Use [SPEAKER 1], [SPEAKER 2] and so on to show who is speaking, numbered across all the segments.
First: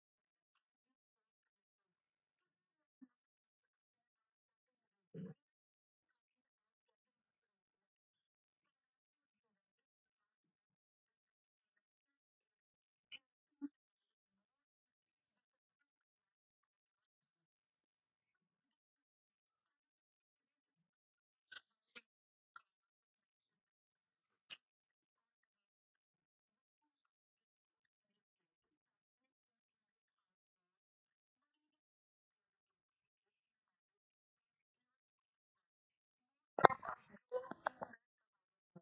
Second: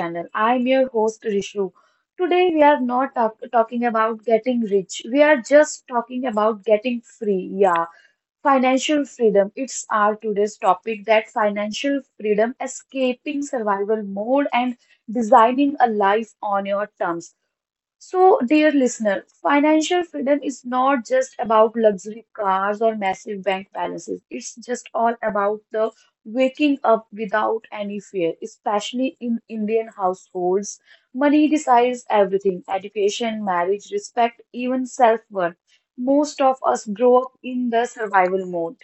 [SPEAKER 1] channel. I'm your host Rishu. Today we are not talk- talking about getting rich. We are just talking about getting free. Yeah, financial freedom. It's our today's topic, that financial freedom, escaping survival mode and designing a life on your terms. So, dear listener, financial freedom is not just about luxury cars or massive bank balances. It's just all about the waking up without any fear, especially in Indian households. Money decides everything: education, marriage, respect, even self-worth. Most of us grow up in the survival mode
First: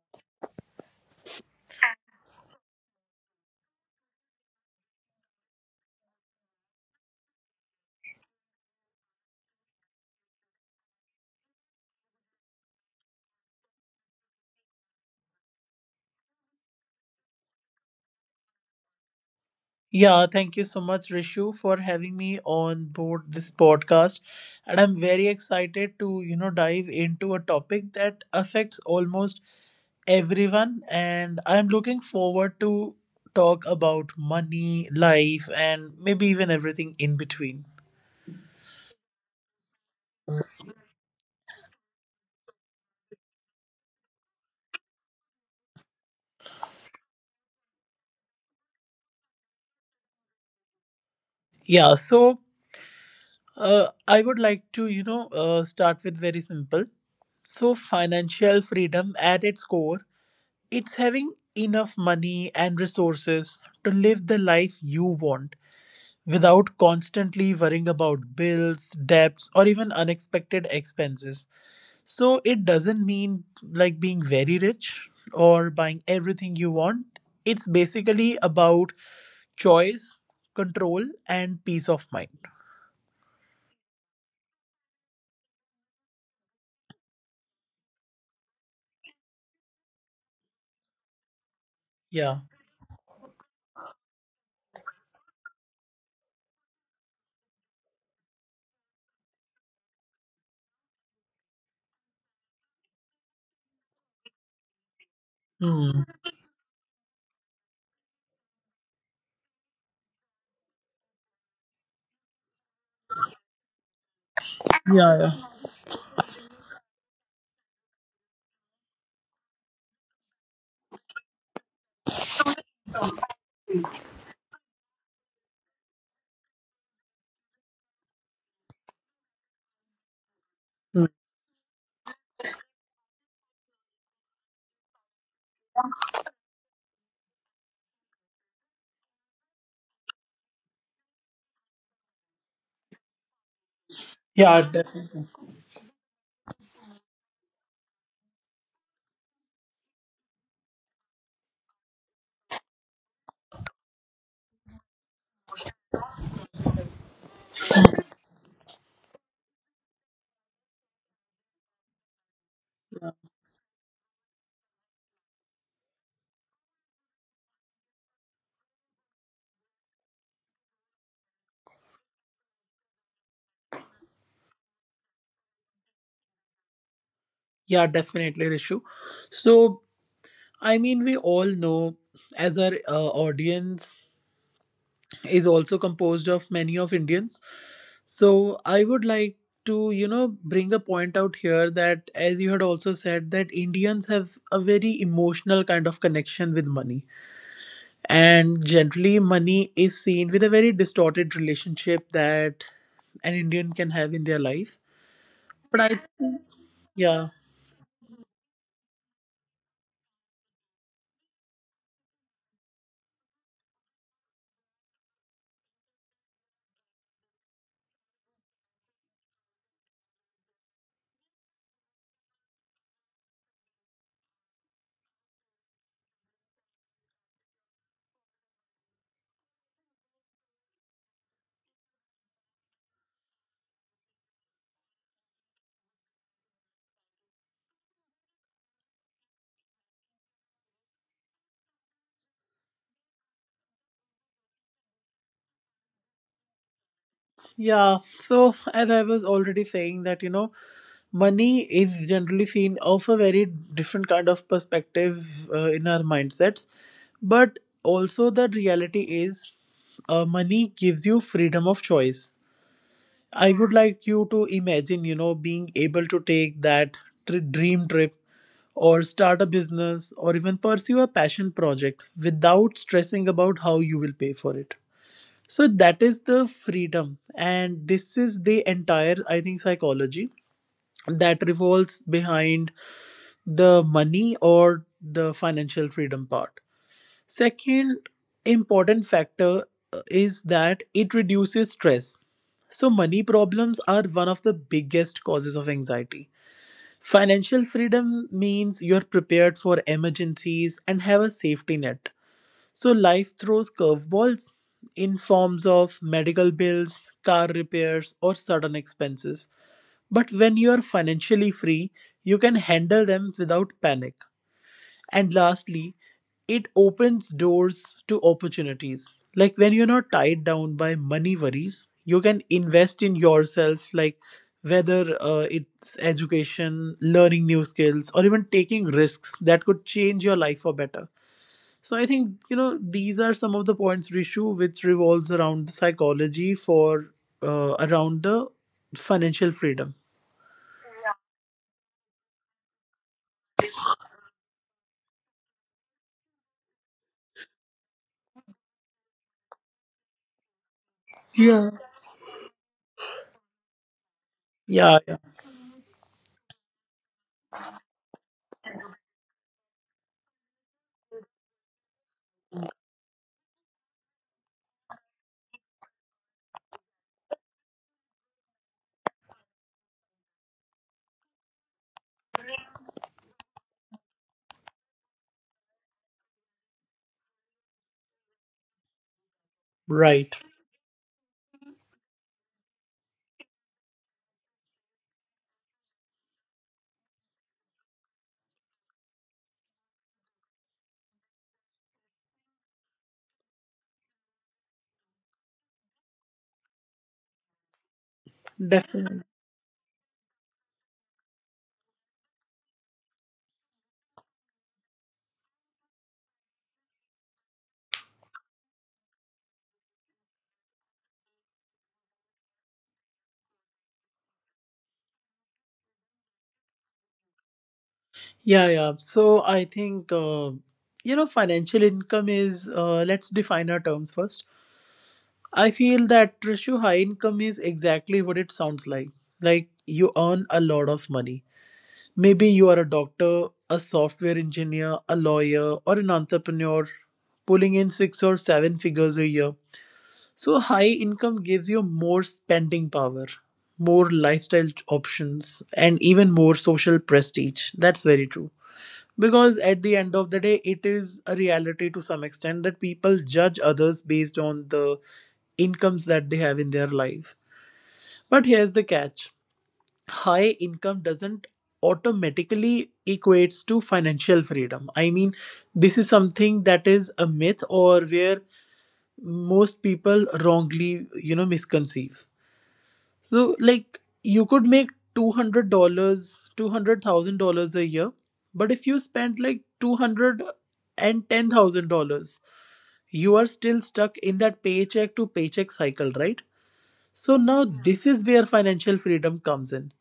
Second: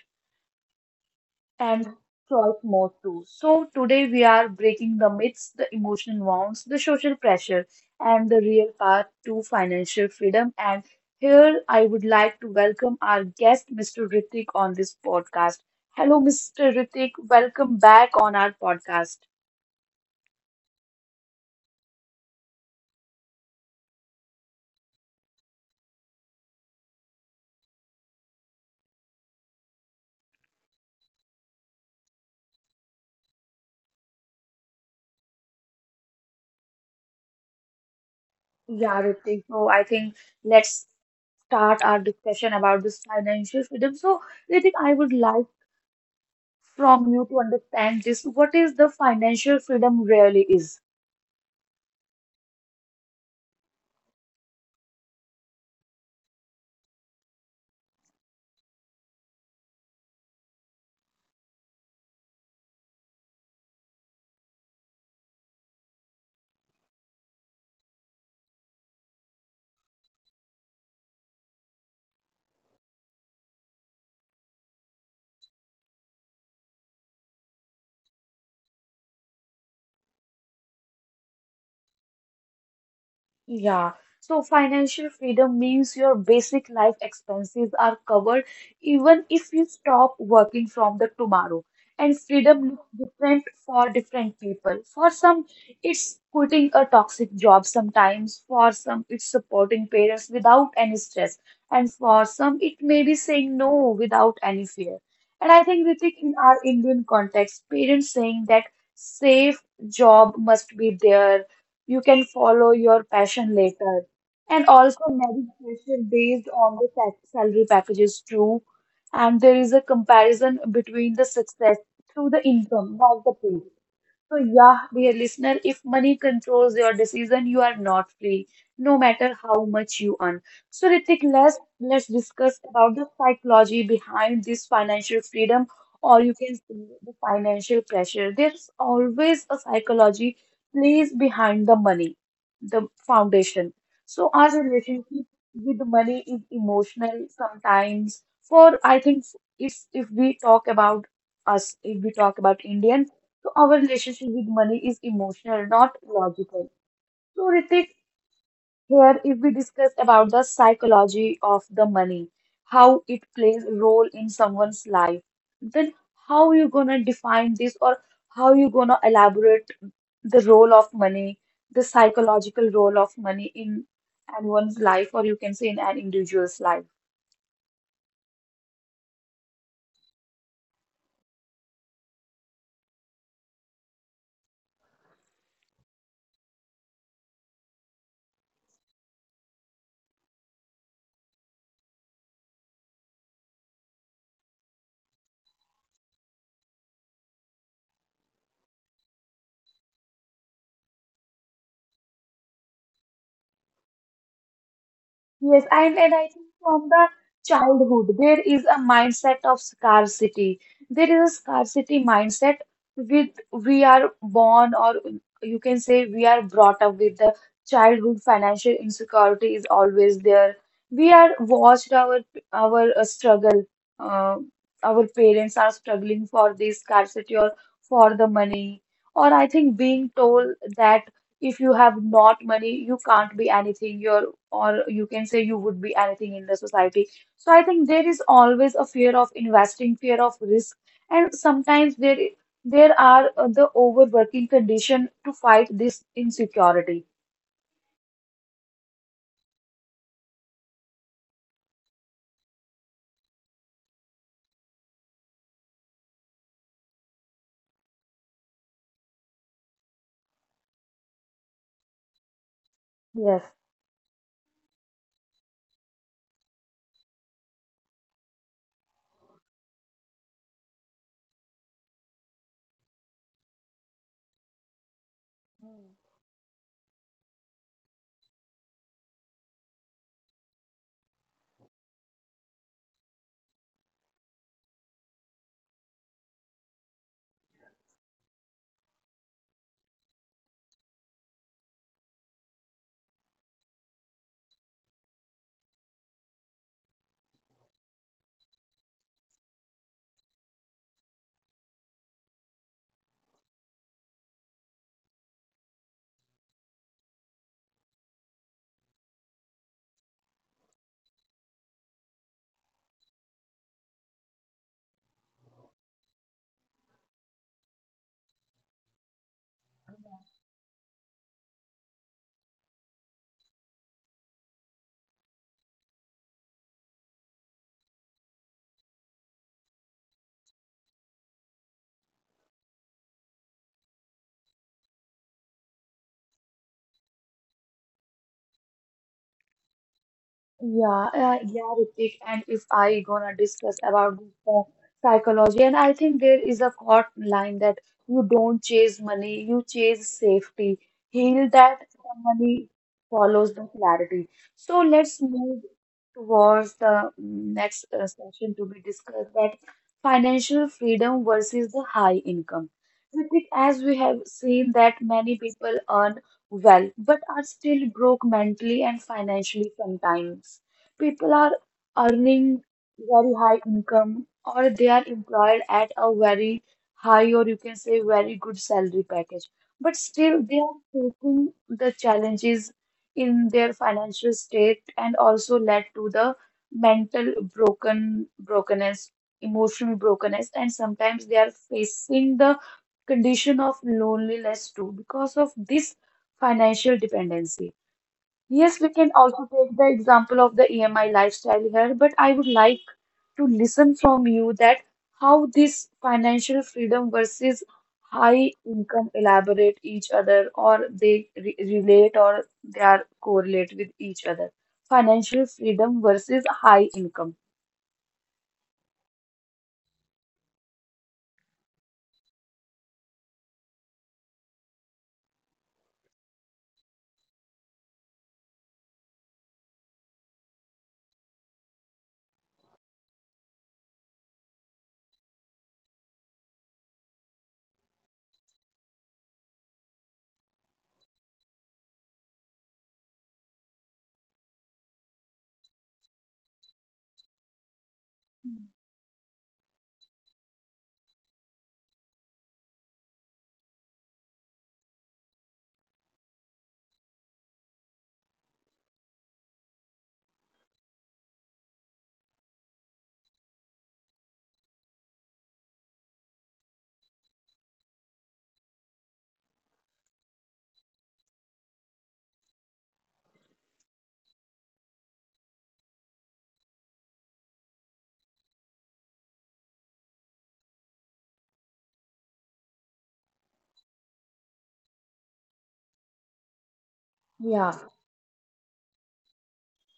[SPEAKER 1] and choice More too. So today we are breaking the myths, the emotional wounds, the social pressure, and the real path to financial freedom. And here I would like to welcome our guest, Mr. Ritik, on this podcast. Hello, Mr. Ritik. Welcome back on our podcast.
[SPEAKER 2] Yeah, thank you so much, Rishu, for having me on board this podcast. And I'm very excited to, you know, dive into a topic that affects almost everyone. And I'm looking forward to talk about money, life, and maybe even everything in between.
[SPEAKER 1] Yeah, Ritik. So I think let's start our discussion about this financial freedom. So, Ritik, I would like from you to understand this. What is the financial freedom really is?
[SPEAKER 2] Yeah, so I would like to, you know, start with very simple. So, financial freedom at its core, it's having enough money and resources to live the life you want without constantly worrying about bills, debts, or even unexpected expenses. So it doesn't mean like being very rich or buying everything you want. It's basically about choice, control, and peace of mind.
[SPEAKER 1] Yeah, so financial freedom means your basic life expenses are covered even if you stop working from the tomorrow. And
[SPEAKER 2] Yeah.
[SPEAKER 1] freedom looks different for different people. For some, it's quitting a toxic job sometimes. For some, it's supporting parents without any stress. And for some, it may be saying no without any fear. And I think,
[SPEAKER 2] Hmm.
[SPEAKER 1] Ritik, in our Indian context, parents saying that safe job must be there, you can follow your passion later. And
[SPEAKER 2] Yeah.
[SPEAKER 1] also
[SPEAKER 2] Yeah.
[SPEAKER 1] meditation based on the salary packages too. And there is a comparison between the success through the income, not the pay. So, yeah, dear listener, if money controls your decision, you are not free, no matter how much you earn. So,
[SPEAKER 2] Hmm.
[SPEAKER 1] Ritik, let's discuss about the psychology behind this financial freedom, or you can say the financial pressure. There's always a psychology plays behind the money, the foundation. So, our
[SPEAKER 2] Yeah,
[SPEAKER 1] relationship
[SPEAKER 2] definitely.
[SPEAKER 1] with money is emotional sometimes. For I think if we talk about us, if we talk about Indian. So our relationship with money is emotional, not logical. So Ritik, here if we discuss about the psychology of the money, how it plays a role in someone's life, then how you gonna define this, or how you gonna elaborate the role of money, the psychological role of money in anyone's life, or you can say in an individual's life.
[SPEAKER 2] Yeah, definitely, Rishu. So I mean, we all know as our audience is also composed of many of Indians. So I would like to, you know, bring a point out here that, as you had also said, that Indians have a very emotional kind of connection with money. And generally money is seen with a very distorted relationship that an Indian can have in their life.
[SPEAKER 1] Yes,
[SPEAKER 2] But I
[SPEAKER 1] and I think from the
[SPEAKER 2] yeah,
[SPEAKER 1] childhood, there is a mindset of scarcity. There is a scarcity mindset with we are born, or you can say we are brought up with the childhood financial insecurity is always there. We are watched our struggle. Uh, our parents are struggling for this scarcity or for the money. Or I think being told that if you have not money, you can't be anything. Your, or you can say you would be anything in the society. So I think there is always a fear of investing, fear of risk, and sometimes there are the overworking condition to fight this insecurity.
[SPEAKER 2] yeah. So as I was already saying that, you know, money is generally seen of a very different kind of perspective in our mindsets, but also the reality is, money gives you freedom of choice. I
[SPEAKER 1] Yes.
[SPEAKER 2] would like you to imagine, you know, being able to take that dream trip or start a business or even pursue a passion project without stressing about how you will pay for it. So that is the freedom, and this is the entire, I think, psychology that revolves behind the money or the financial freedom part. Second important factor, is that it reduces stress. So, money problems are one of the biggest causes of anxiety. Financial freedom means you're prepared for emergencies and have a safety net. So, life throws curveballs in forms of medical bills, car repairs, or sudden expenses. But when you are financially free, you can handle them without panic. And lastly, it opens doors to opportunities. Like, when you're not tied down by money worries, you can invest in yourself, like whether it's education, learning new skills, or even taking risks that could change your life for better. So I think, you know, these are some of the points, Rishu, which revolves around the psychology for around the financial freedom.
[SPEAKER 1] Yeah, Ritik, and if I gonna discuss about this psychology, and I think there is a caught line that you don't chase money, you chase safety. Heal that the money follows the clarity. So
[SPEAKER 2] Yeah, yeah,
[SPEAKER 1] let's move towards the next session to be discussed, that financial freedom versus the high income. Ritik, as we have seen that many people earn well, but are still broke mentally and financially sometimes. People are earning very high income, or they are employed at a very high, or you can say very good salary package, but
[SPEAKER 2] right.
[SPEAKER 1] still they are facing the challenges in their financial state and also led to the mental broken brokenness, emotional brokenness, and sometimes they are facing the condition of loneliness too because of this financial dependency. Yes, we can
[SPEAKER 2] Definitely.
[SPEAKER 1] also take the example of the EMI lifestyle here, but I would like to listen from you that how this financial freedom versus high income elaborate each other, or they re relate, or they are correlate with each other. Financial freedom versus high income.
[SPEAKER 2] Yeah, yeah. So I think, you know, financial income is, let's define our terms first. I feel that, Trishu, high income is exactly what it sounds like. Like, you earn a lot of money. Maybe you are a doctor, a software engineer, a lawyer, or an entrepreneur pulling in six or seven figures a year. So high income gives you more spending power, more lifestyle options, and even more social prestige. That's very true. Because at the end of the day, it is a reality to some extent that people judge others based on the incomes that they have in their life. But here's the catch: high income doesn't automatically equates to financial freedom. I mean, this is something that is a myth, or where most people wrongly, you know, misconceive. So like, you could make $200, $200,000 a year, but if you spend like $210,000, you are still stuck in that paycheck to paycheck cycle, right? So now
[SPEAKER 1] Yeah.
[SPEAKER 2] this is where financial freedom comes in.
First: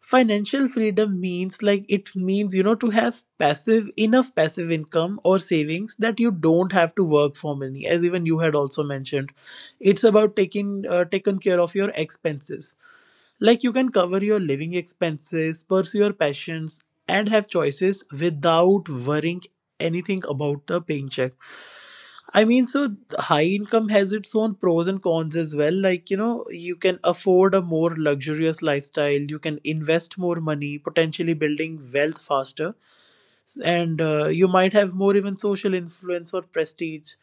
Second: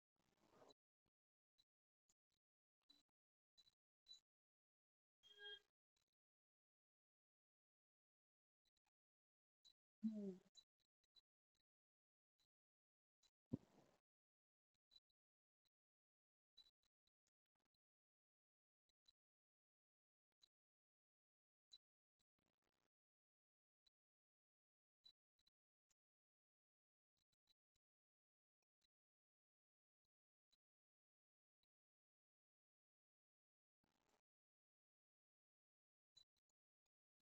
[SPEAKER 2] Financial freedom means, like, it means, you know, to have passive, enough passive income or savings that you don't have to work for money. As even you had also mentioned, it's about taking taken care of your expenses. Like, you can cover your living expenses, pursue your passions, and have choices without worrying anything about the paycheck. I mean, so high income has its own pros and cons as well. Like, you know, you can afford a more luxurious lifestyle, you can invest more money, potentially building wealth faster, and you might have more even social influence or prestige.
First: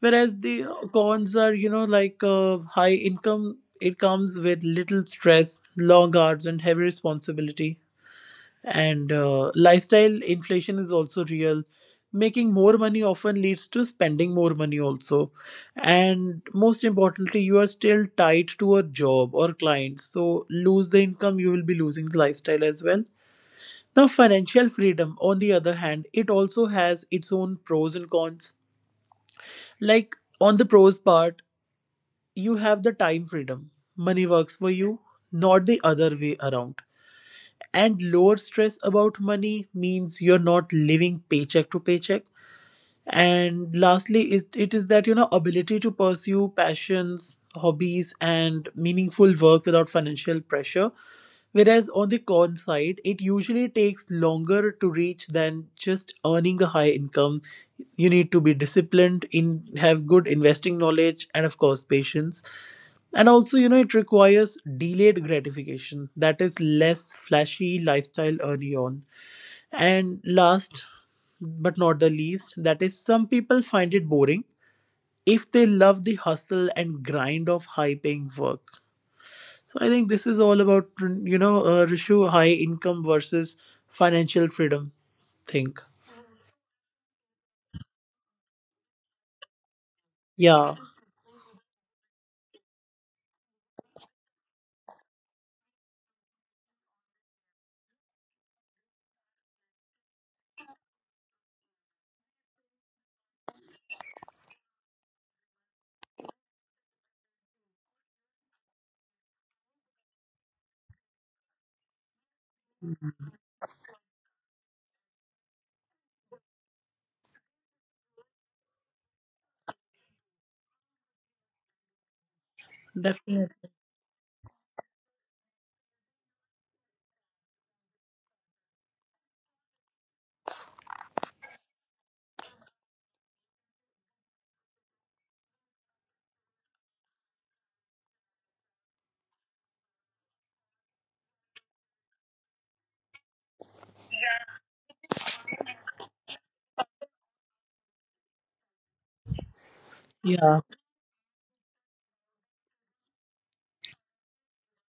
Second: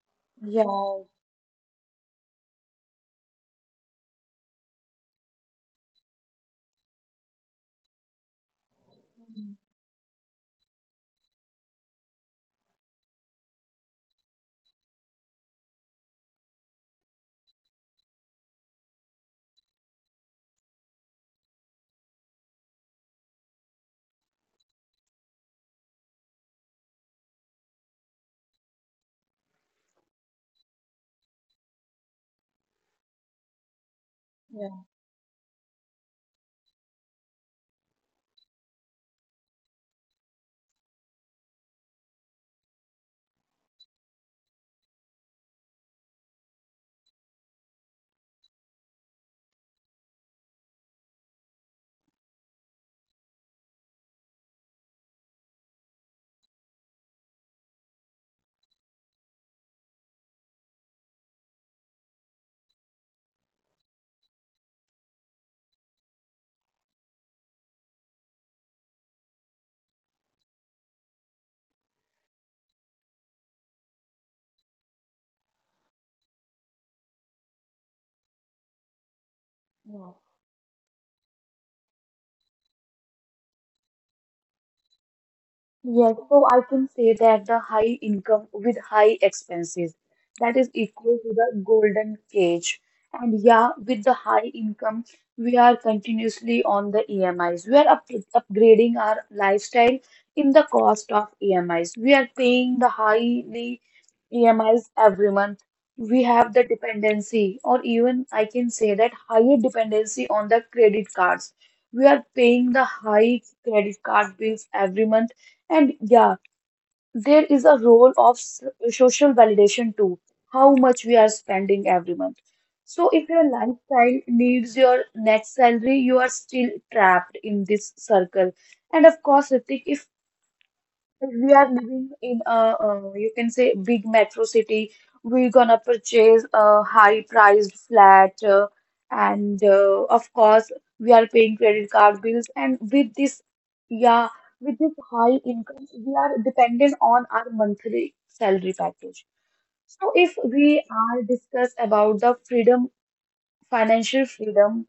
[SPEAKER 2] Whereas
[SPEAKER 1] Yeah.
[SPEAKER 2] the cons are, you know, like high income, it comes with little stress, long hours, and heavy responsibility, and lifestyle inflation is also real. Making more money often leads to spending more money also, and most importantly, you are still tied to a job or clients, so lose the income, you will be losing the lifestyle as well. Now financial freedom on the other hand, it also has its own pros and cons. Like, on the pros part, you have the time freedom, money works for you, not the other way around, and lower stress about money means you're not living paycheck to paycheck. And lastly is, it is that, you know, ability to pursue passions, hobbies, and meaningful work without financial pressure. Whereas on the con side, it usually takes longer to reach than just earning a high income. You need to be disciplined in have good investing knowledge and of course patience. And also, you know, it requires delayed gratification, that is less flashy lifestyle early on. And last but not the least, that is, some people find it boring if they love the hustle and grind of high paying work. So I think
[SPEAKER 1] Yeah.
[SPEAKER 2] this is all about, you know, Rishu, high income versus financial freedom thing.
[SPEAKER 1] Yes, so I can say that the high income with high expenses, that is
[SPEAKER 2] Yeah,
[SPEAKER 1] equal to the golden cage. And yeah, with the high income, we are continuously on the EMIs. We are up upgrading our lifestyle in the cost of EMIs. We are paying the highly EMIs every month. We have the dependency, or even I can say that higher dependency on the credit cards. We are paying the high credit card bills every month, and yeah, there is a role of social validation too, how much we are spending every month. So if your
[SPEAKER 2] definitely.
[SPEAKER 1] lifestyle needs your net salary, you are still trapped in this circle. And of course, Ritik, if we are living in a, you can say, big metro city. We're gonna purchase a high-priced flat, and of course, we are paying credit card bills. And with this, yeah, with this high income, we are dependent on our monthly salary package. So, if
[SPEAKER 2] Yeah.
[SPEAKER 1] we are discuss about the freedom, financial freedom,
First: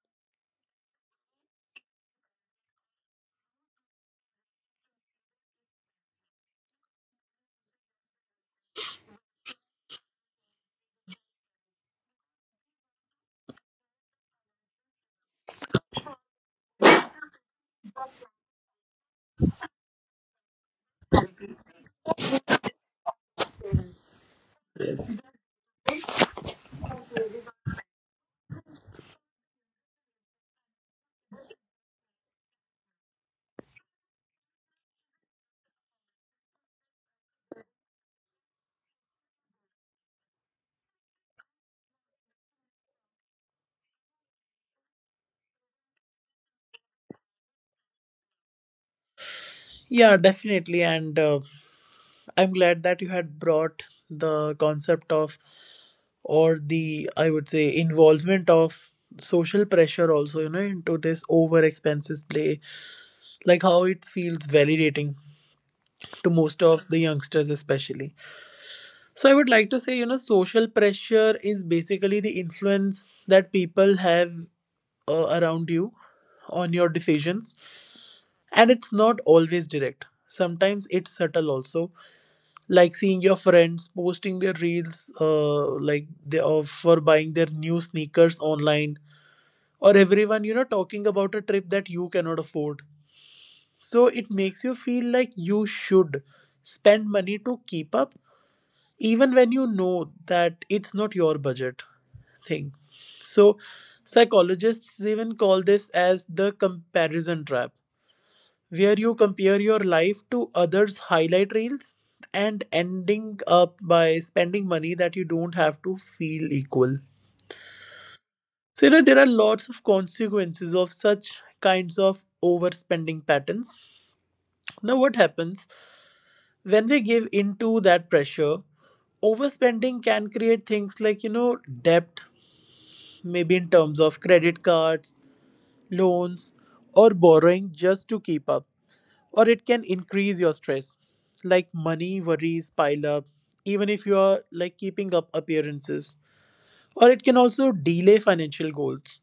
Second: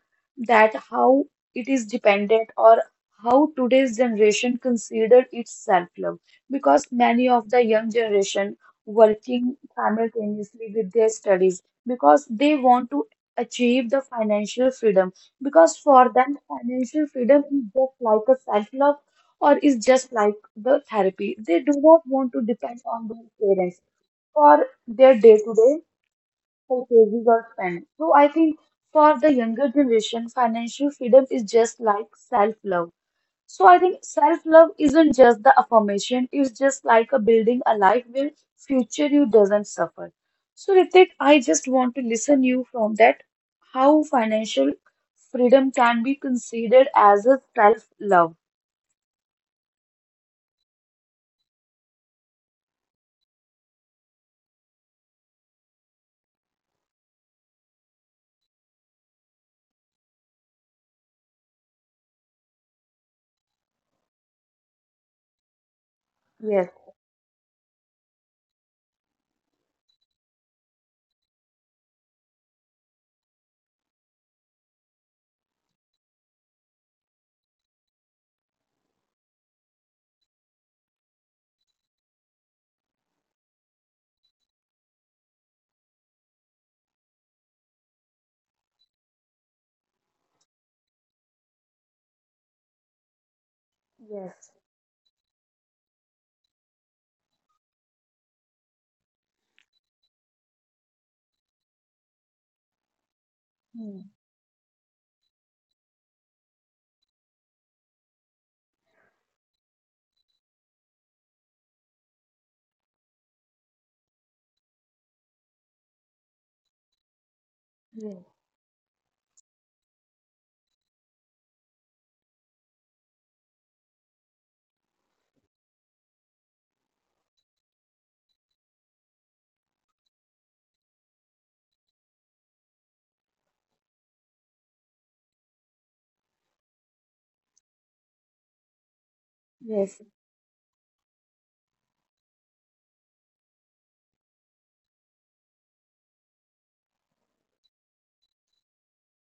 [SPEAKER 1] that how it is dependent, or how today's generation consider its self-love, because many of the young generation working simultaneously with their studies because they want to achieve the financial freedom because for them financial freedom is just like a self-love, or is just like the therapy. They do not want to depend on their parents for their
[SPEAKER 2] Yes.
[SPEAKER 1] day-to-day. Okay, we got spent. So I think for the younger generation, financial freedom is just like self-love. So I think self-love isn't just the affirmation, it's just like a building a life where future you doesn't suffer. So Ritik, I just want to listen you from that how financial freedom can be considered as a self-love.
[SPEAKER 2] Yeah, definitely. And I'm glad that you had brought the concept of, or the, I would say, involvement of social pressure also, you know, into this over expenses play, like how it feels validating to most
[SPEAKER 1] Yes,
[SPEAKER 2] of the youngsters especially. So I would like to say, you know, social pressure is basically the influence that people have around you on your decisions. And it's not always direct, sometimes it's subtle also. Like seeing your friends posting their reels, like they of for buying their new sneakers online, or everyone, you know, talking about a trip that you cannot afford. So it
[SPEAKER 1] yes.
[SPEAKER 2] makes you feel like you should spend money to keep up, even when you know that it's not your budget thing. So
[SPEAKER 1] Hmm.
[SPEAKER 2] psychologists even call this as the comparison trap, where you compare your life to others' highlight reels and ending up by spending money that you don't have to feel equal.
[SPEAKER 1] Yes.
[SPEAKER 2] So, you know, there are lots of consequences of such kinds of overspending patterns. Now, what happens when we give into that pressure? Overspending can create things like, you know, debt, maybe in terms of credit cards, loans, or borrowing just to keep up. Or it can
[SPEAKER 1] Yes,
[SPEAKER 2] increase your stress, like money worries pile up even if you are like keeping up appearances. Or it can also delay financial goals,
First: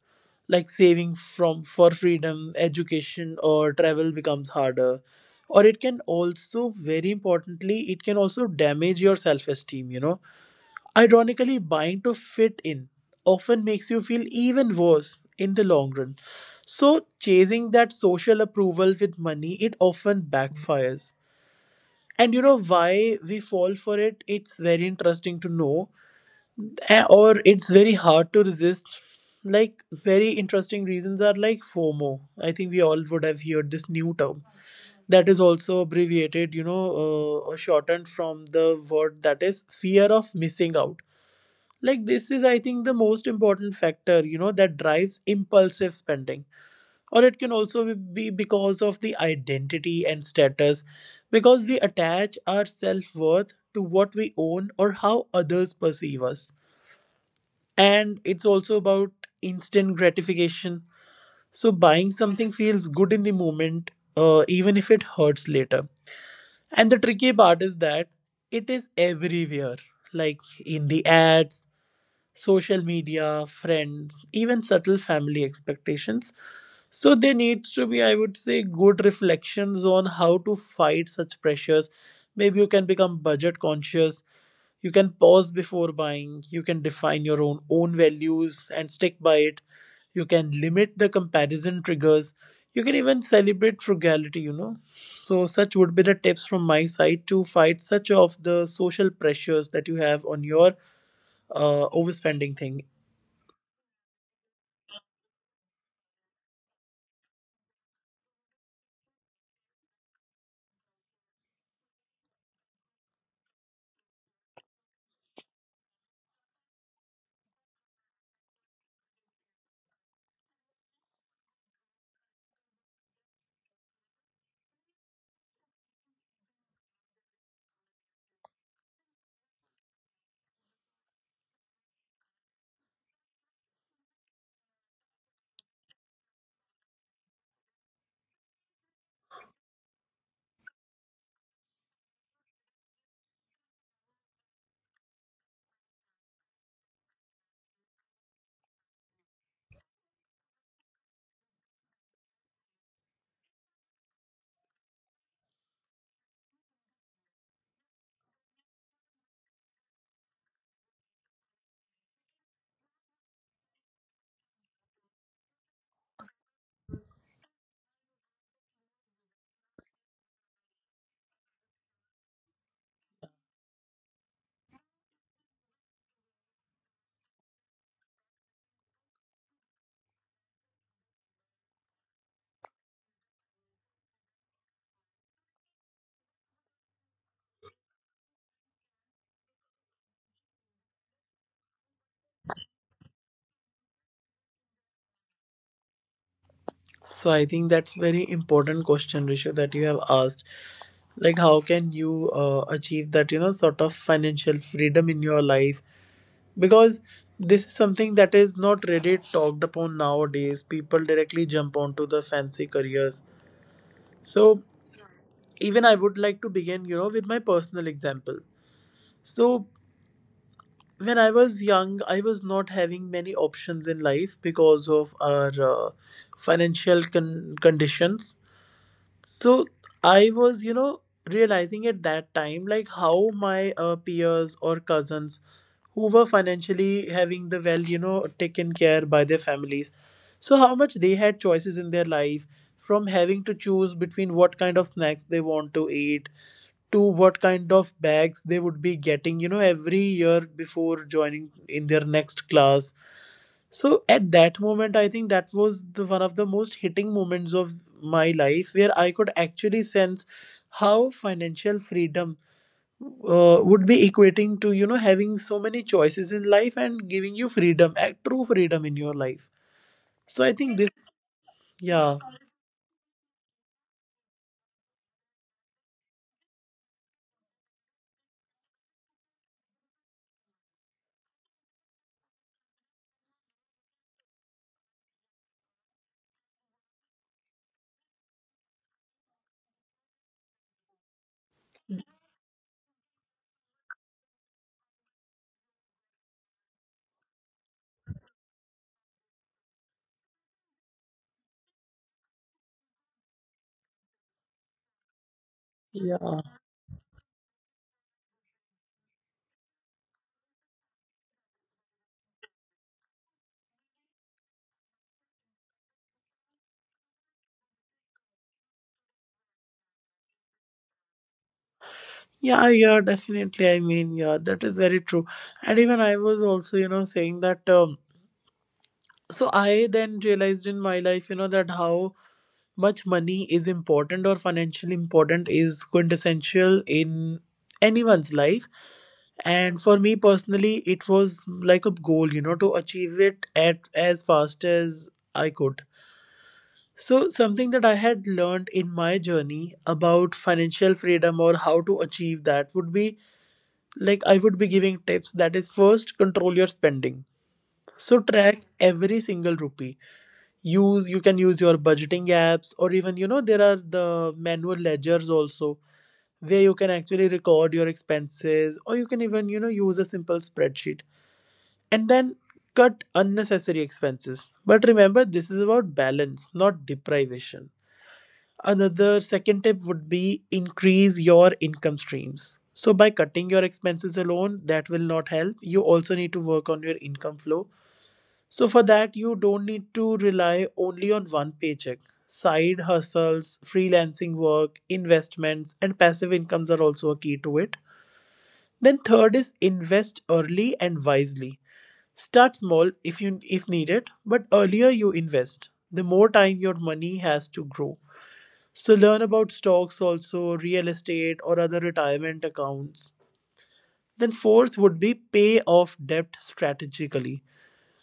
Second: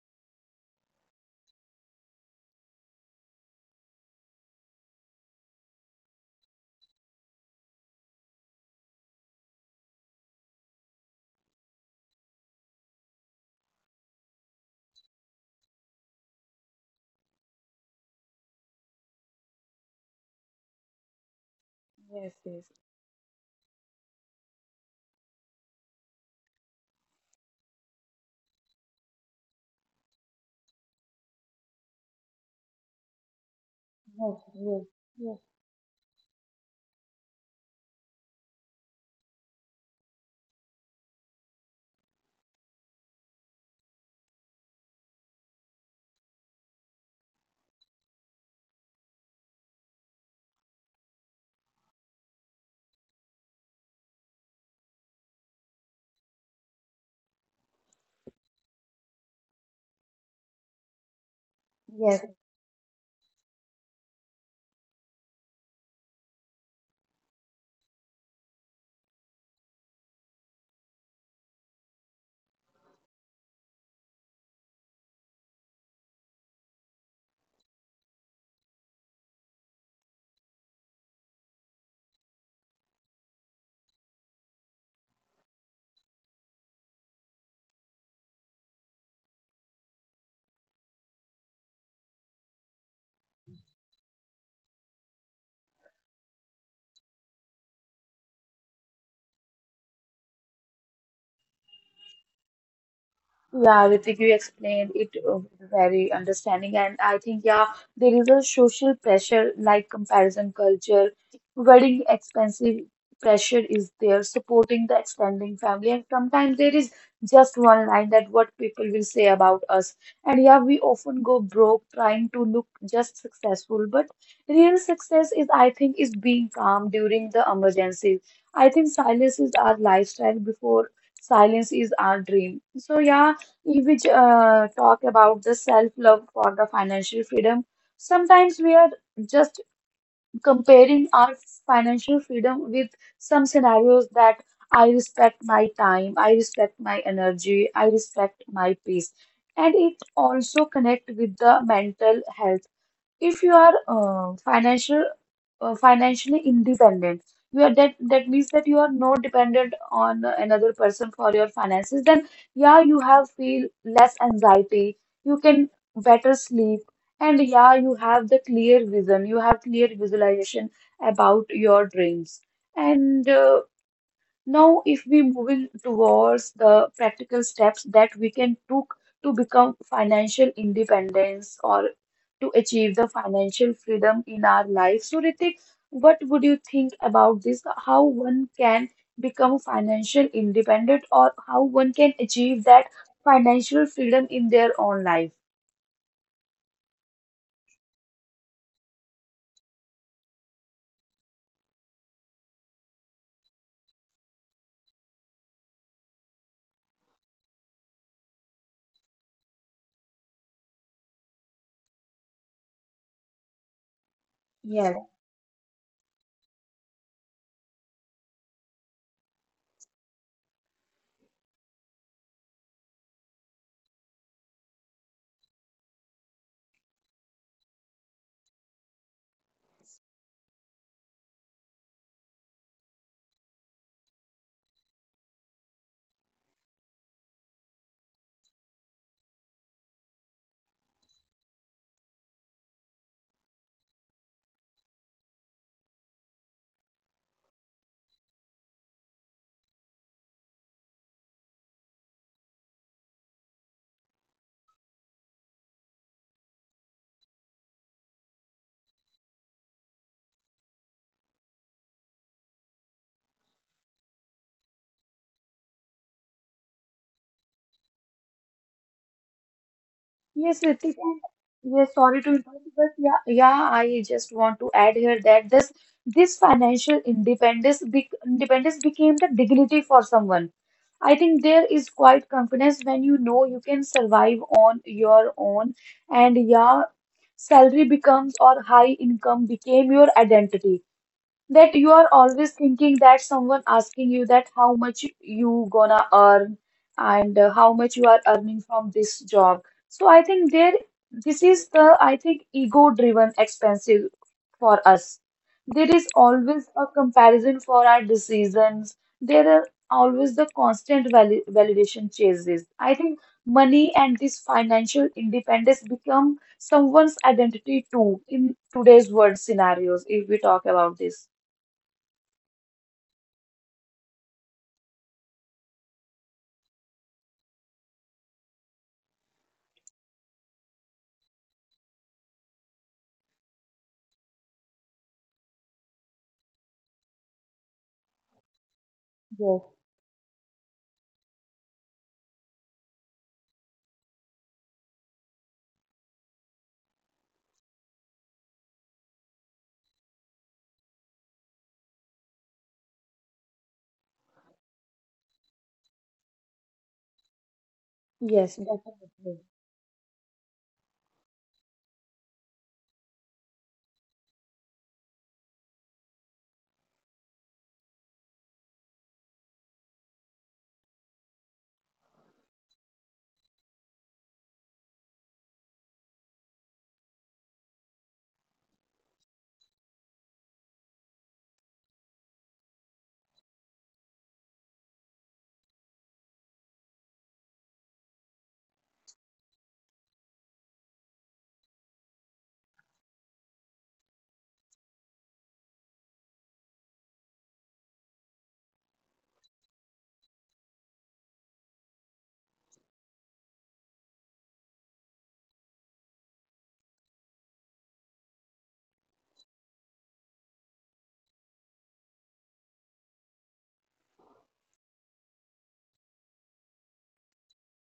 [SPEAKER 2] like saving from for freedom, education, or travel becomes harder. Or it can also, very importantly, it can also damage your self esteem, you know. Ironically, buying to fit in often makes you feel even worse in the long run. So chasing that social approval with money, it often backfires.
[SPEAKER 1] yes,
[SPEAKER 2] And you know
[SPEAKER 1] yes,
[SPEAKER 2] why we fall for it, it's very interesting to know. Or it's very hard to resist. Like, very interesting reasons are like FOMO. I think we all would have heard this new
[SPEAKER 1] yes,
[SPEAKER 2] term
[SPEAKER 1] yes,
[SPEAKER 2] that is
[SPEAKER 1] yes,
[SPEAKER 2] also abbreviated, you know, or shortened from the word, that is fear of missing out. Like, this is, I think, the most important factor, you know, that drives impulsive spending. Or it can also be because of the identity and status, because we attach our self worth to what we own or how others perceive us. And it's also about instant gratification, so buying
[SPEAKER 1] yes.
[SPEAKER 2] something feels good in the moment, even if it hurts later. And the tricky part is that it is everywhere, like in the ads, social media, friends, even subtle family expectations. So there needs to be, I would say, good reflections on how to fight such pressures. Maybe you can become budget conscious, you can pause before buying, you can define your own values and stick by it, you can limit the comparison triggers, you can even celebrate frugality, you know. So such would be the tips from my side to fight such of the social pressures that you have on your overspending thing.
[SPEAKER 1] Yeah, Ritik, you explained it very understanding, and I think yeah, there is a social pressure like comparison culture, wedding expensive pressure is there, supporting the extending family, and sometimes there is just one line that what people will say about us, and yeah, we often go broke trying to look just successful, but real success is I think is being calm during the emergency. I think silence is our lifestyle before silence is our dream. So yeah. If we talk about the self-love for the financial freedom, sometimes we are just comparing our financial freedom with some scenarios that I respect my time, I respect my energy, I respect my peace. And it also connect with the mental health. If you are financially independent, you are that means that you are not dependent on another person for your finances, then yeah, you have feel less anxiety, you can better sleep, and yeah, you have the clear vision, you have clear visualization about your dreams, and now, if we moving towards the practical steps that we can took to become financial independence or to achieve the financial freedom in our life. So, Ritik, what would you think about this? How one can become financial independent, or how one can achieve that financial freedom in their own life?
[SPEAKER 2] So I think that's very important question, Rishu, that you have asked, like how can you achieve that, you know, sort of financial freedom in your life. Because this is something that is not really talked upon nowadays, people directly jump onto the fancy careers. So
[SPEAKER 1] Yes.
[SPEAKER 2] even I would like to begin, you know, with my personal example. So when I was young, I was not having many options in life because of our financial conditions. So I was, you know, realizing at that time like how my peers or cousins who were financially having the well, you know, taken care by their families. So how much they had choices in their life, from having to choose between what kind of snacks they want to eat to what kind of bags they would be getting, you know, every year before joining in their next class. So at that moment, I think that was the one of the most hitting moments of my life, where I could actually sense how financial freedom would be equating to, you know, having so many choices in life and giving you freedom, a true freedom in your life. So I
[SPEAKER 1] Yes,
[SPEAKER 2] think this
[SPEAKER 1] Ritika. Yes,
[SPEAKER 2] yeah
[SPEAKER 1] sorry to interrupt, but yeah, yeah, I just want to add here that this financial independence be, independence became the dignity for someone. I think there is quite confidence when you know you can survive on your own, and yeah, salary becomes or high income became your identity, that you are always thinking that someone asking you that how much you gonna earn, and how much you are earning from this job. So I think there, this is the, I think, ego driven expensive for us. There is
[SPEAKER 2] yeah
[SPEAKER 1] always a comparison for our decisions. There are always the constant vali validation chases. I think money and this financial independence become someone's identity too in today's world scenarios if we talk about this.
[SPEAKER 2] yeah Definitely, I mean, yeah, that is very true. And even I was also, you know, saying that, so I then realized in my life, you know, that how much money is important, or financially important, is quintessential in anyone's life.
[SPEAKER 1] Yes,
[SPEAKER 2] And for me personally, it was like a goal, you know, to achieve it at as fast as I could. So something that I had learned in my journey about financial freedom, or how to achieve that, would be, like, I would be giving tips. That is, first, control your spending. So
[SPEAKER 1] yes,
[SPEAKER 2] track every
[SPEAKER 1] definitely.
[SPEAKER 2] single rupee. Use You can use your budgeting apps, or even, you know, there are the manual ledgers also, where you can actually record your expenses, or you can even, you know, use a simple spreadsheet, and then cut unnecessary expenses. But remember, this is about balance, not deprivation. Another, second tip would be increase your income streams. So by cutting your expenses alone, that will not help. You also need to work on your income flow. So for that, you don't need to rely only on one paycheck. Side hustles, freelancing work, investments, and passive incomes are also a key to it. Then third is invest early and wisely. Start small if needed, but earlier you invest, the more time your money has to grow. So learn about stocks also, real estate, or other retirement accounts. Then fourth would be pay off debt strategically.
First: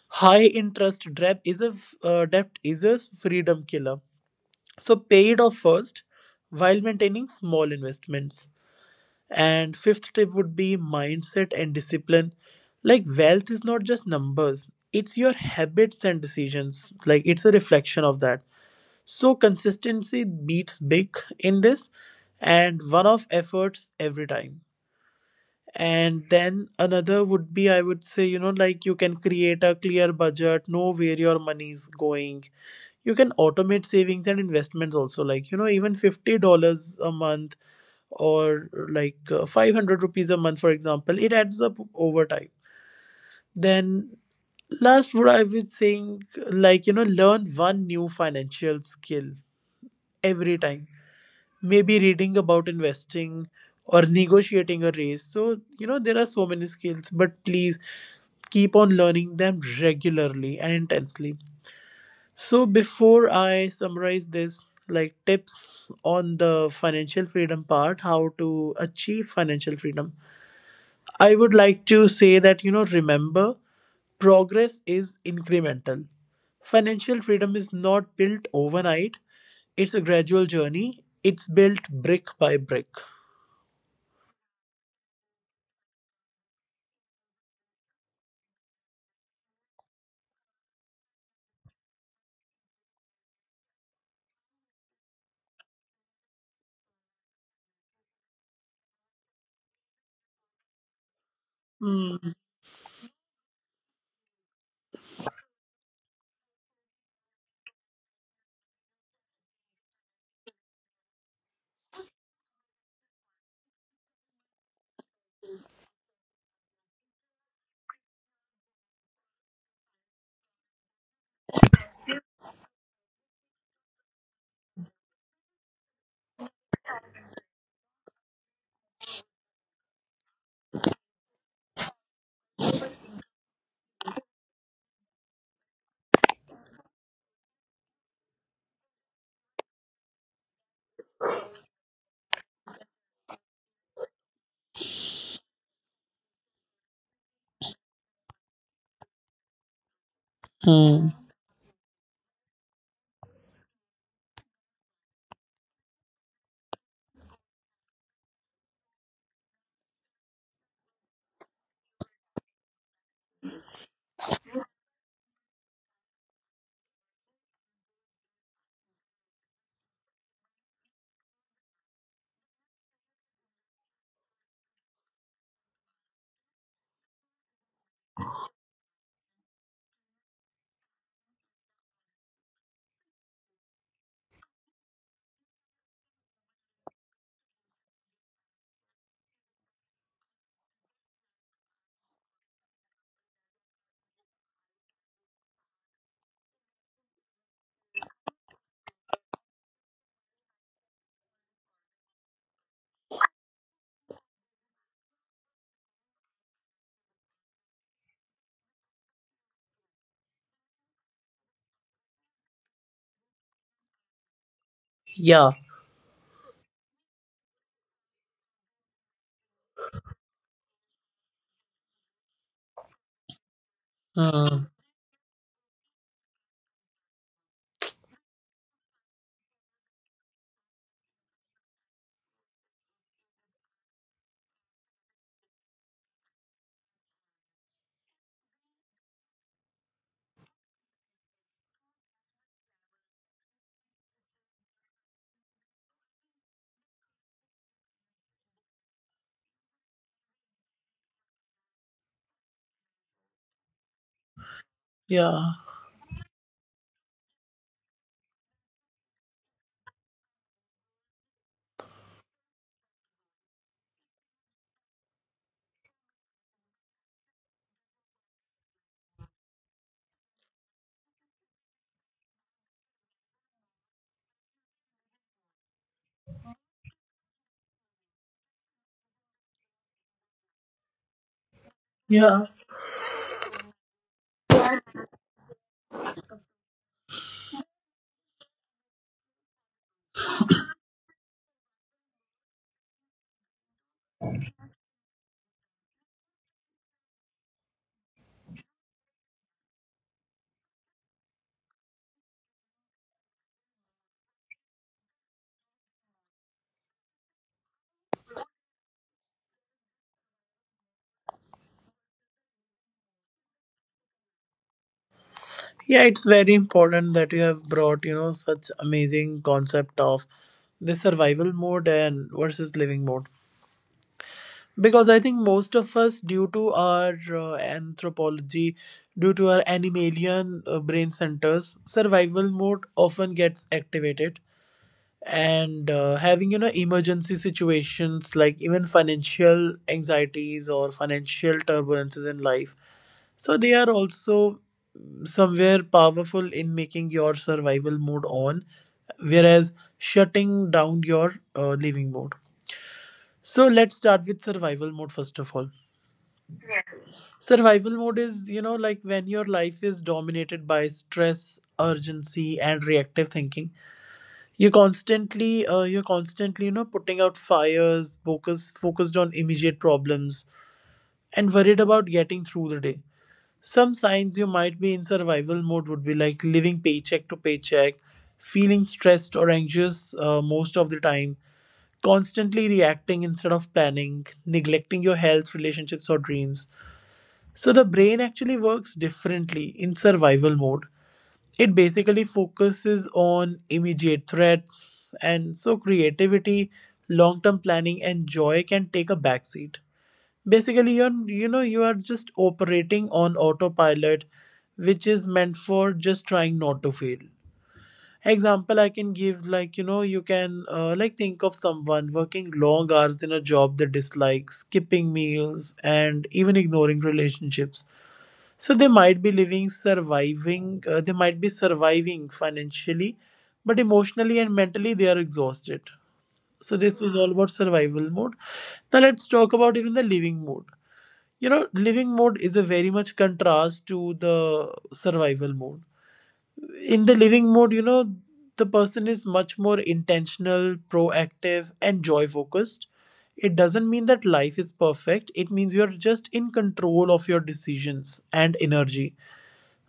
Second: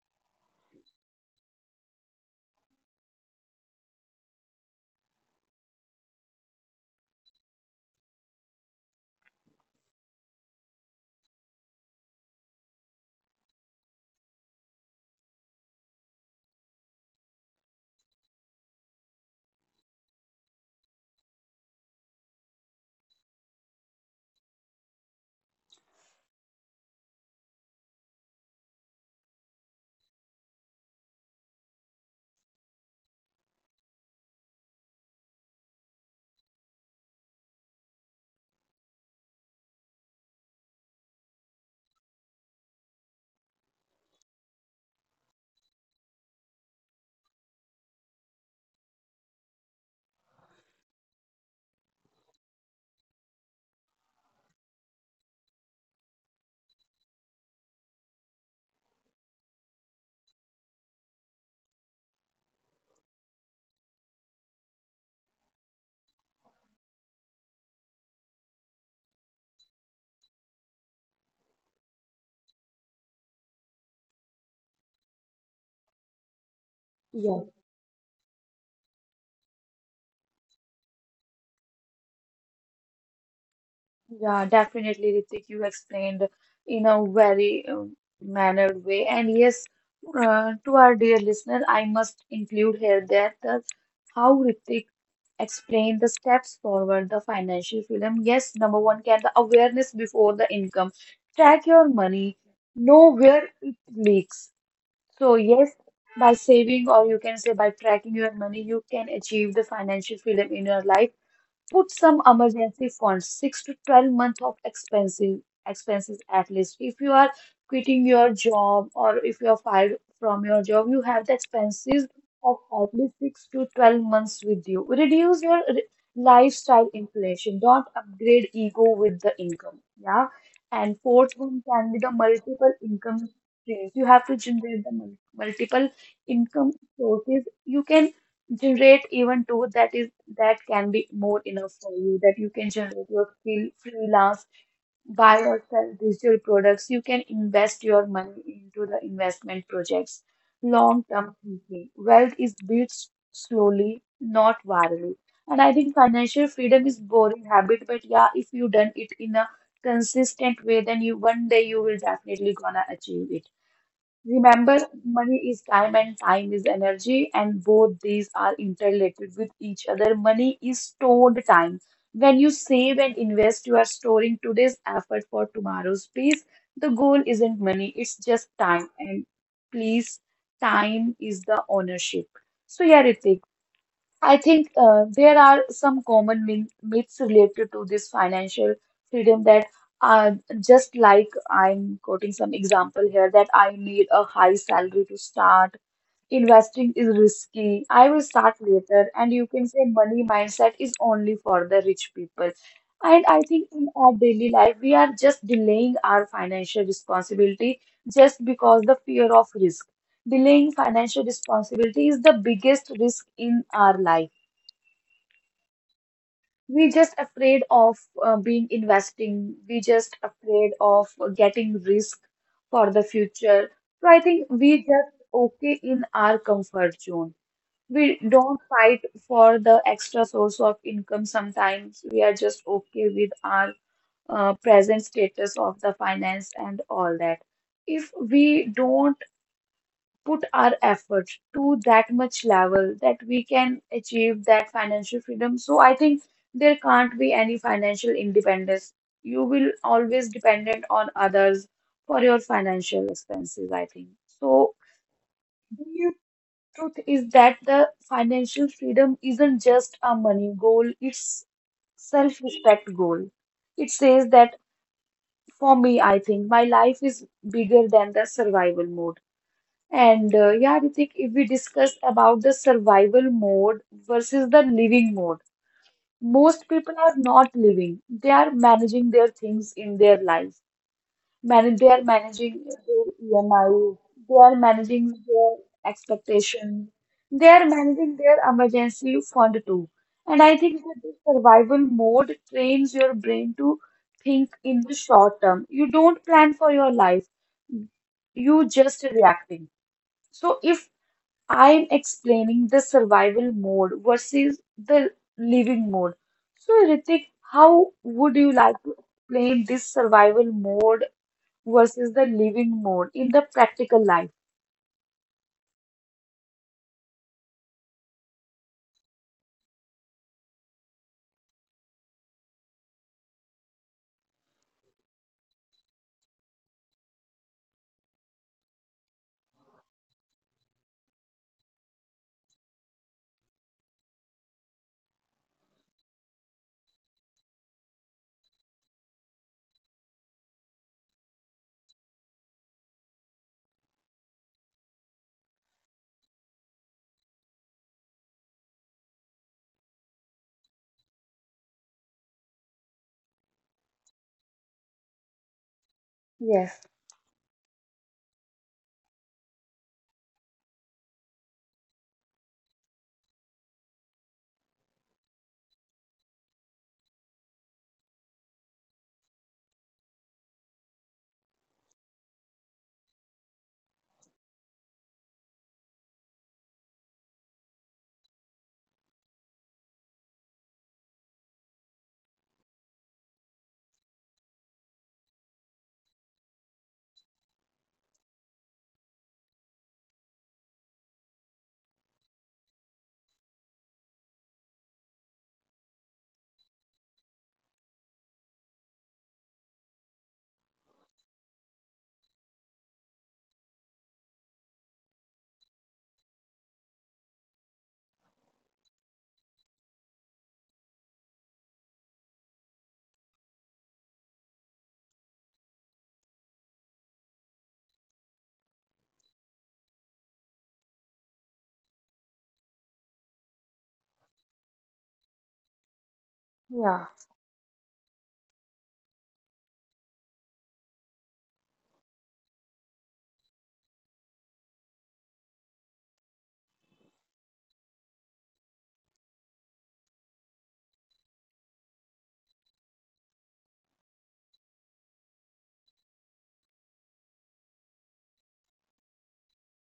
[SPEAKER 2] High interest debt is a freedom killer. So pay it off first while maintaining small investments. And fifth tip would be mindset and discipline. Like, wealth is not just numbers, it's your habits and decisions. Like, it's a reflection of that. So consistency beats big in this, and one off efforts every time. And then another would be, I would say, you know, like, you can create a clear budget, know where your money is going. You can automate savings and investments also, like, you know, even $50 a month, or like 500 rupees a month, for example, it adds up over time. Then, last, what I was saying, like, you know, learn one new financial skill every time, maybe reading about investing or negotiating a raise. So, you know, there are so many skills, but please keep on learning them regularly and intensely. So before I summarize this, like, tips on the financial freedom part, how to achieve financial freedom, I would like to say that, you know, remember, progress is incremental. Financial
[SPEAKER 1] Yes,
[SPEAKER 2] freedom is not built overnight, it's a gradual journey, it's built brick by brick.
[SPEAKER 1] yeah, definitely, Ritik. You explained in a very mannered way. And yes, to our dear listener, I must include here that the, how Ritik explained the steps forward, the financial freedom. Yes, number one can the awareness before the income. Track your money, know where it leaks. So yes, by saving, or you can say by tracking your money, you can achieve the financial freedom in your life. Put some emergency funds, six to 12 months of expenses, expenses at least. If you are quitting your job, or if you are fired from your job, you have the expenses of at least six to 12 months with you. Reduce your lifestyle inflation. Don't upgrade ego with the income. Yeah. And fourth one can be the multiple income streams. You have to generate the multiple income sources. You can generate even two. That is that can be more enough for you, that you can generate your freelance, buy or sell digital products, you can invest your money into the investment projects. Long
[SPEAKER 2] Mm-hmm.
[SPEAKER 1] term thinking, wealth is built slowly, not virally. And I think financial freedom is boring habit, but yeah, if you done it in a consistent way, then you one day you will definitely gonna achieve it. Remember, money is time and time is energy, and both these are interrelated with each other. Money is stored time. When you save and invest, you are storing today's effort for tomorrow's peace. The goal isn't money, it's just time. And please, time is the ownership. So, yeah, Ritik, I think there are some common myths related to this financial freedom, that are just like I'm quoting some example here, that I need a high salary to start. Investing is risky. I will start later. And you can say money mindset is only for the rich people. And I think in our daily life, we are just delaying our financial responsibility just because the fear of risk. Delaying financial responsibility is the biggest risk in our life.
[SPEAKER 2] Yeah.
[SPEAKER 1] We just afraid of being investing. We just afraid of getting risk for the future. So I think
[SPEAKER 2] Mm.
[SPEAKER 1] we just okay in our comfort zone. We don't fight for the extra source of income sometimes. We are just okay with our present status of the finance and all that. If we don't put our effort to that much level that we can achieve that financial freedom. So I think there can't be any financial independence. You will always dependent on others for your financial expenses, I think. So
[SPEAKER 2] Yeah.
[SPEAKER 1] the truth is that the financial freedom isn't just a money goal, it's self-respect goal. It says that for me, I think my life is bigger than the survival mode. And yeah, Ritik, if we discuss about the survival mode versus the living mode, most people are not living. They are managing their things in their life. Man, they are
[SPEAKER 2] Yeah.
[SPEAKER 1] managing their EMI, they are managing their expectation, they are managing their emergency fund too. And I think that the survival mode trains your brain to think in the short term. You don't plan for your life, you just reacting. So if I'm explaining the survival mode versus the living mode. So, Ritik, how would you like to explain this survival mode versus the living mode in the practical life?
[SPEAKER 2] Yeah, it's very important that you have brought, you know, such amazing concept of the survival mode and versus living mode. Because I think most of us, due to our anthropology, due to our animalian brain centers, survival mode often gets activated. And having, you know, emergency situations like even financial anxieties or financial turbulences in life, so they are also somewhere powerful in making your survival mode on, whereas shutting down your living mode. So let's start with survival mode first of all.
[SPEAKER 1] Yes.
[SPEAKER 2] Survival mode is, you know, like, when your life is dominated by stress, urgency, and reactive thinking. You're constantly, you know, putting out fires, focused on immediate problems, and worried about getting through the day. Some signs you might be in survival mode would be, like, living paycheck to paycheck, feeling stressed or anxious most of the time, constantly reacting instead of planning, neglecting your health, relationships, or dreams. So the brain actually works differently in survival mode. It basically focuses on immediate threats, and so creativity, long term planning, and joy can take a backseat. Basically, you're, you know, you are just operating on autopilot, which is meant for just trying not to fail. Example I can give, like, you know, you can like, think of someone working long hours in a job they dislike, skipping meals, and even ignoring relationships. So they might be living surviving, they might be surviving financially, but emotionally and mentally they are exhausted. So this
[SPEAKER 1] Yeah.
[SPEAKER 2] was all about survival mode. Now let's talk about even the living mode. You know, living mode is a very much contrast to the survival mode. In the living mode, you know, the person is much more intentional, proactive, and joy focused. It doesn't mean that life is perfect, it means you're just in control of your decisions and energy.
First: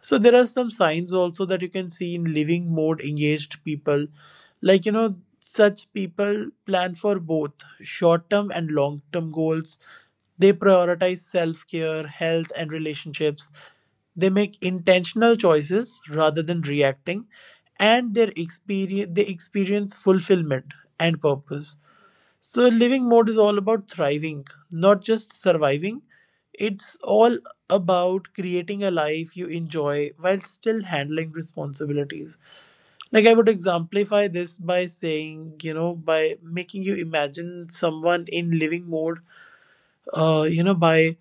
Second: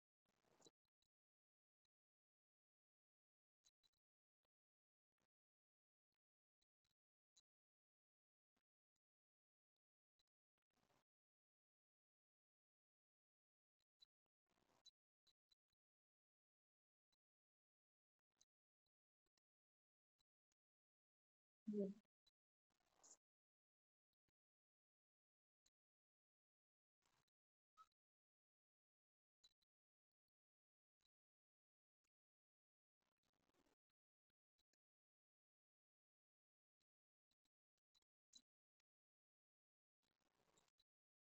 [SPEAKER 2] So there are some signs also that you can see in living mode engaged people. Like, you know, such people plan for both short term and long term goals. They prioritize self care, health, and relationships. They make intentional choices rather than reacting, and their experience, they experience fulfillment and purpose. So living mode is all about thriving, not just surviving. It's all about creating a life you enjoy while still handling responsibilities. Like, I would exemplify this by saying, you know, by making you imagine someone in living mode, you know,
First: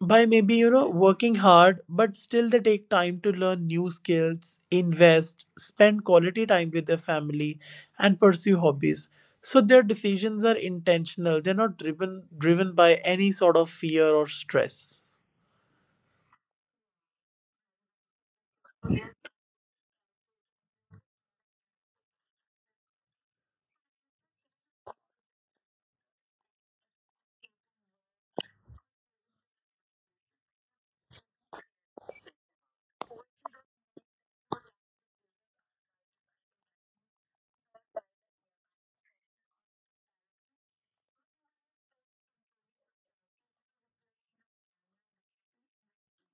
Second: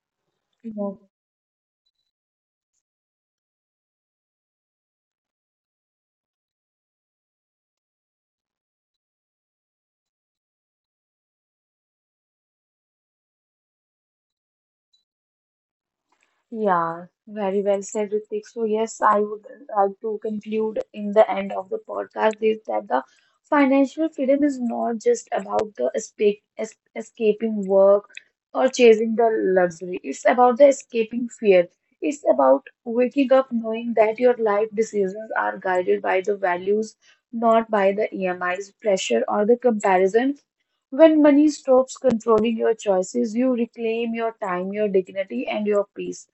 [SPEAKER 2] by maybe, you know,
[SPEAKER 1] Yeah.
[SPEAKER 2] working hard, but still they take time to learn new skills, invest, spend quality time with their family and pursue hobbies. So their decisions are intentional, they're not driven by any sort of fear or stress.
[SPEAKER 1] Yeah, very well said, Ritik. So yes, I would like to conclude in the end of the podcast is that the financial freedom is not just about the es escaping work or chasing the luxury. It's about the escaping fear. It's about waking up knowing that your life decisions are guided by the values, not by the EMIs, pressure, or the comparison. When money stops controlling your choices, you reclaim your time, your dignity, and your peace.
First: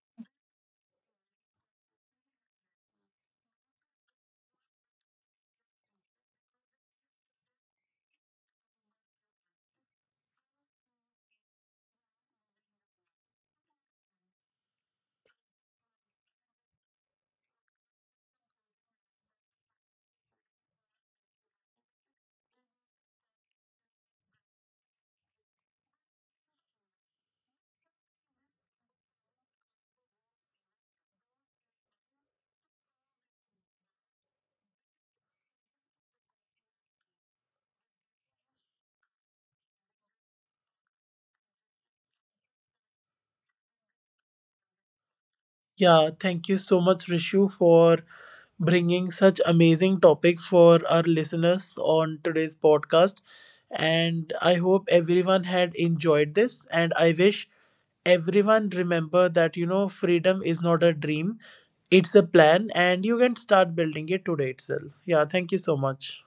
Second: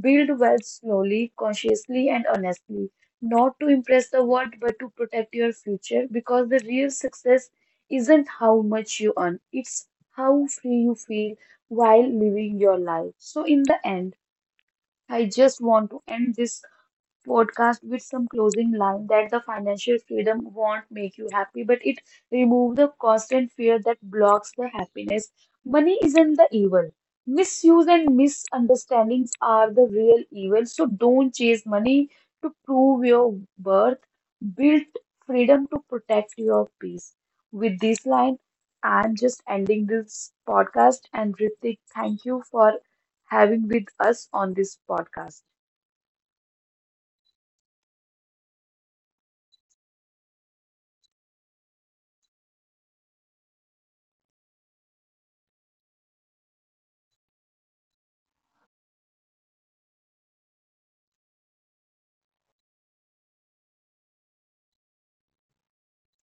[SPEAKER 1] Build wealth slowly, consciously, and honestly, not to impress the world, but to protect your future, because the real success isn't how much you earn, it's how free you feel while living your life. So, in the end, I just want to end this podcast with some closing line, that the financial freedom won't make you happy, but it removes the constant fear that blocks the happiness. Money isn't the evil. Misuse and misunderstandings are the real evil. So don't chase money to prove your worth. Build freedom to protect your peace. With this line, I'm just ending this podcast. And Ritik, thank you for having with us on this podcast.
[SPEAKER 2] Yeah, thank you so much, Rishu, for bringing such amazing topic for our listeners on today's podcast. And I hope everyone had enjoyed this. And I wish everyone remember that, you know, freedom is not a dream, it's a plan, and you can start building it today itself. Yeah, thank you so much.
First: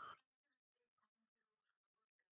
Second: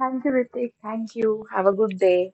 [SPEAKER 1] Thank you, Ritik. Thank you. Have a good day.